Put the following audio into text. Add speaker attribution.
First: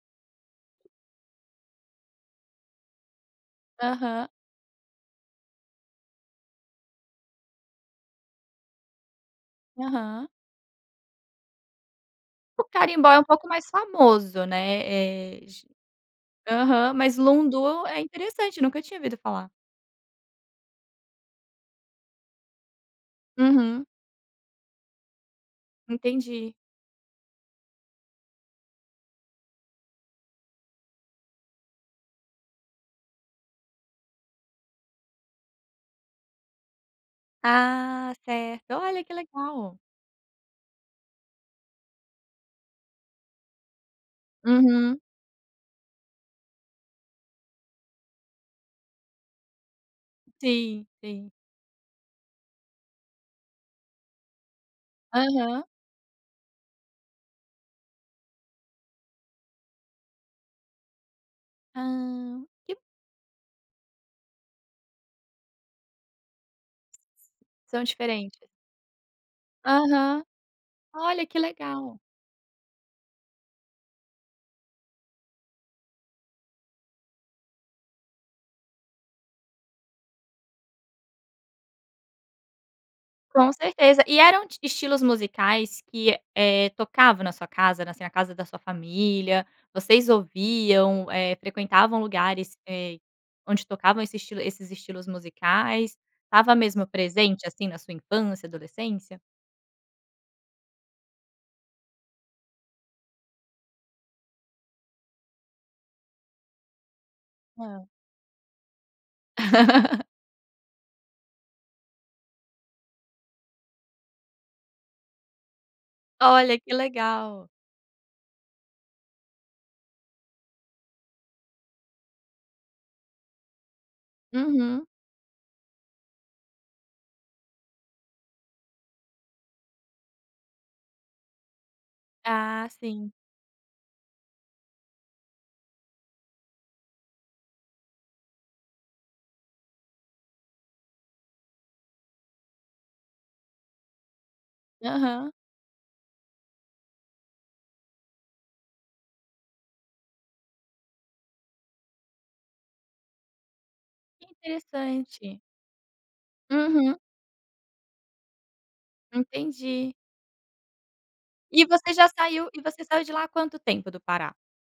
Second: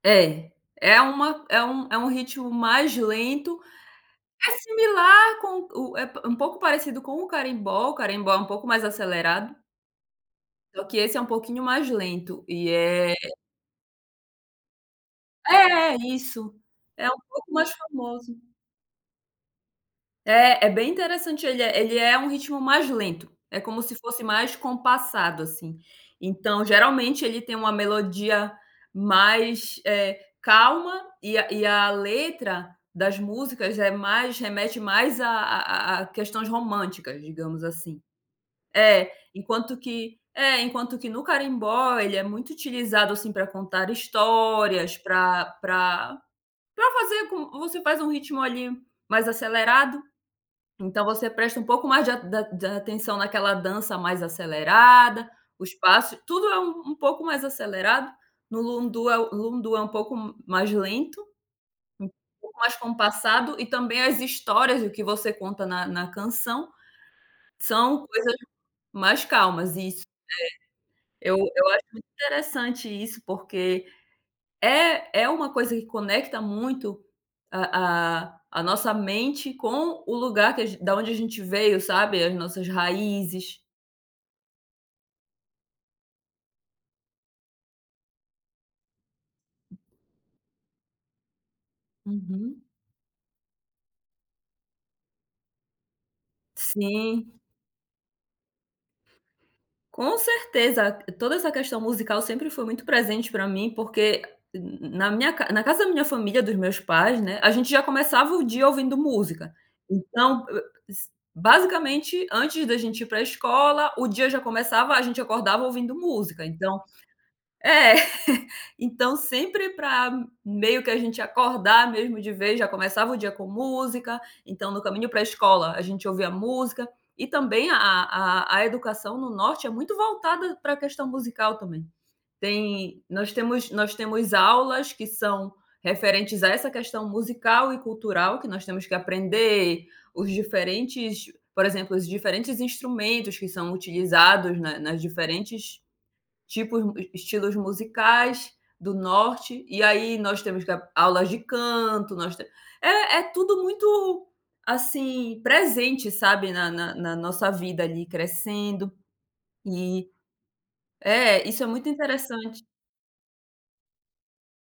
Speaker 1: É, é uma é um é um ritmo mais lento.
Speaker 2: Aham.
Speaker 1: É similar com o é p um pouco parecido com o Carimbó, o Carimbó é um pouco mais acelerado
Speaker 2: Aham.
Speaker 1: só que esse é um pouquinho mais lento,
Speaker 2: O
Speaker 1: e
Speaker 2: Carimbó
Speaker 1: é
Speaker 2: é um pouco mais famoso, né. Eh, j
Speaker 1: É, isso.
Speaker 2: Aham,
Speaker 1: É
Speaker 2: mas
Speaker 1: um pouco mais
Speaker 2: Lundu é
Speaker 1: famoso.
Speaker 2: interessante, nunca tinha ouvido falar.
Speaker 1: É, é bem interessante, ele é ele é um ritmo mais lento. É como
Speaker 2: Uhum.
Speaker 1: se fosse mais compassado, assim.
Speaker 2: Entendi.
Speaker 1: Então, geralmente, ele tem uma melodia mais, eh, calma e a e a letra das músicas é mais remete mais a a a a questões românticas, digamos assim.
Speaker 2: Ah, certo. Olha,
Speaker 1: É,
Speaker 2: que
Speaker 1: enquanto
Speaker 2: legal!
Speaker 1: que é, enquanto que no Carimbó, ele é muito utilizado, assim, para contar histórias,
Speaker 2: Uhum.
Speaker 1: para para para fazer com você faz um ritmo, ali, mais acelerado.
Speaker 2: Sim,
Speaker 1: Então você
Speaker 2: sim.
Speaker 1: presta um pouco mais de a da de atenção naquela dança mais acelerada, o
Speaker 2: Aham.
Speaker 1: espaço, tudo é u um pouco mais acelerado. No Lundu é u Lundu é um pouco m mais lento, um
Speaker 2: Hã.
Speaker 1: pouco mais
Speaker 2: Que
Speaker 1: compassado, e também as histórias e o que você conta na na canção,
Speaker 2: São
Speaker 1: são coisas
Speaker 2: diferente.
Speaker 1: mais calmas. Isso,
Speaker 2: Aham. Olha,
Speaker 1: é. Eu
Speaker 2: que
Speaker 1: eu acho
Speaker 2: legal.
Speaker 1: muito interessante isso, porque é é uma coisa que conecta muito a a a nossa mente com o lugar que a g da onde a gente veio, sabe, as nossas
Speaker 2: Com
Speaker 1: raízes.
Speaker 2: certeza. E eram t estilos musicais que, eh, tocavam na sua casa, na assim, a casa da sua família? Vocês ouviam, eh, frequentavam lugares,
Speaker 1: Uhum.
Speaker 2: eh, onde tocavam esse estilo esses estilos musicais? Estava mesmo
Speaker 1: Sim.
Speaker 2: presente, assim, na sua infância, adolescência?
Speaker 1: Com certeza. Toda essa questão musical sempre foi muito presente para mim, porque, n na minha na ca na casa da minha família, dos meus pais, né, a gente já
Speaker 2: Hã.
Speaker 1: começava o dia ouvindo música. Então, hã, s basicamente, antes da gente ir para escola, o dia já começava, a gente acordava ouvindo música.
Speaker 2: Olha, que
Speaker 1: Então
Speaker 2: legal.
Speaker 1: é. Então sempre para meio que a gente acordar mesmo de vez, já começava o dia com música, então no
Speaker 2: Uhum.
Speaker 1: caminho para escola a gente ouvia música. E também a a a educação no Norte é muito voltada para questão musical, também.
Speaker 2: Ah,
Speaker 1: Tem
Speaker 2: sim.
Speaker 1: nós temos nós temos aulas que são referentes a essa questão musical e cultural, que nós temos que aprender os diferentes por exemplo, os diferentes instrumentos que são utilizados na nas
Speaker 2: Aham.
Speaker 1: diferentes tipos mu e estilos musicais do Norte, e aí nós temos que ap aulas de canto, nós te é é tudo muito,
Speaker 2: Que
Speaker 1: assim,
Speaker 2: interessante.
Speaker 1: presente, sabe, na na
Speaker 2: Uhum.
Speaker 1: na nossa vida ali, crescendo.
Speaker 2: Entendi.
Speaker 1: E é, isso
Speaker 2: E
Speaker 1: é muito
Speaker 2: você já saiu e
Speaker 1: interessante.
Speaker 2: você saiu de lá há quanto tempo, do Pará?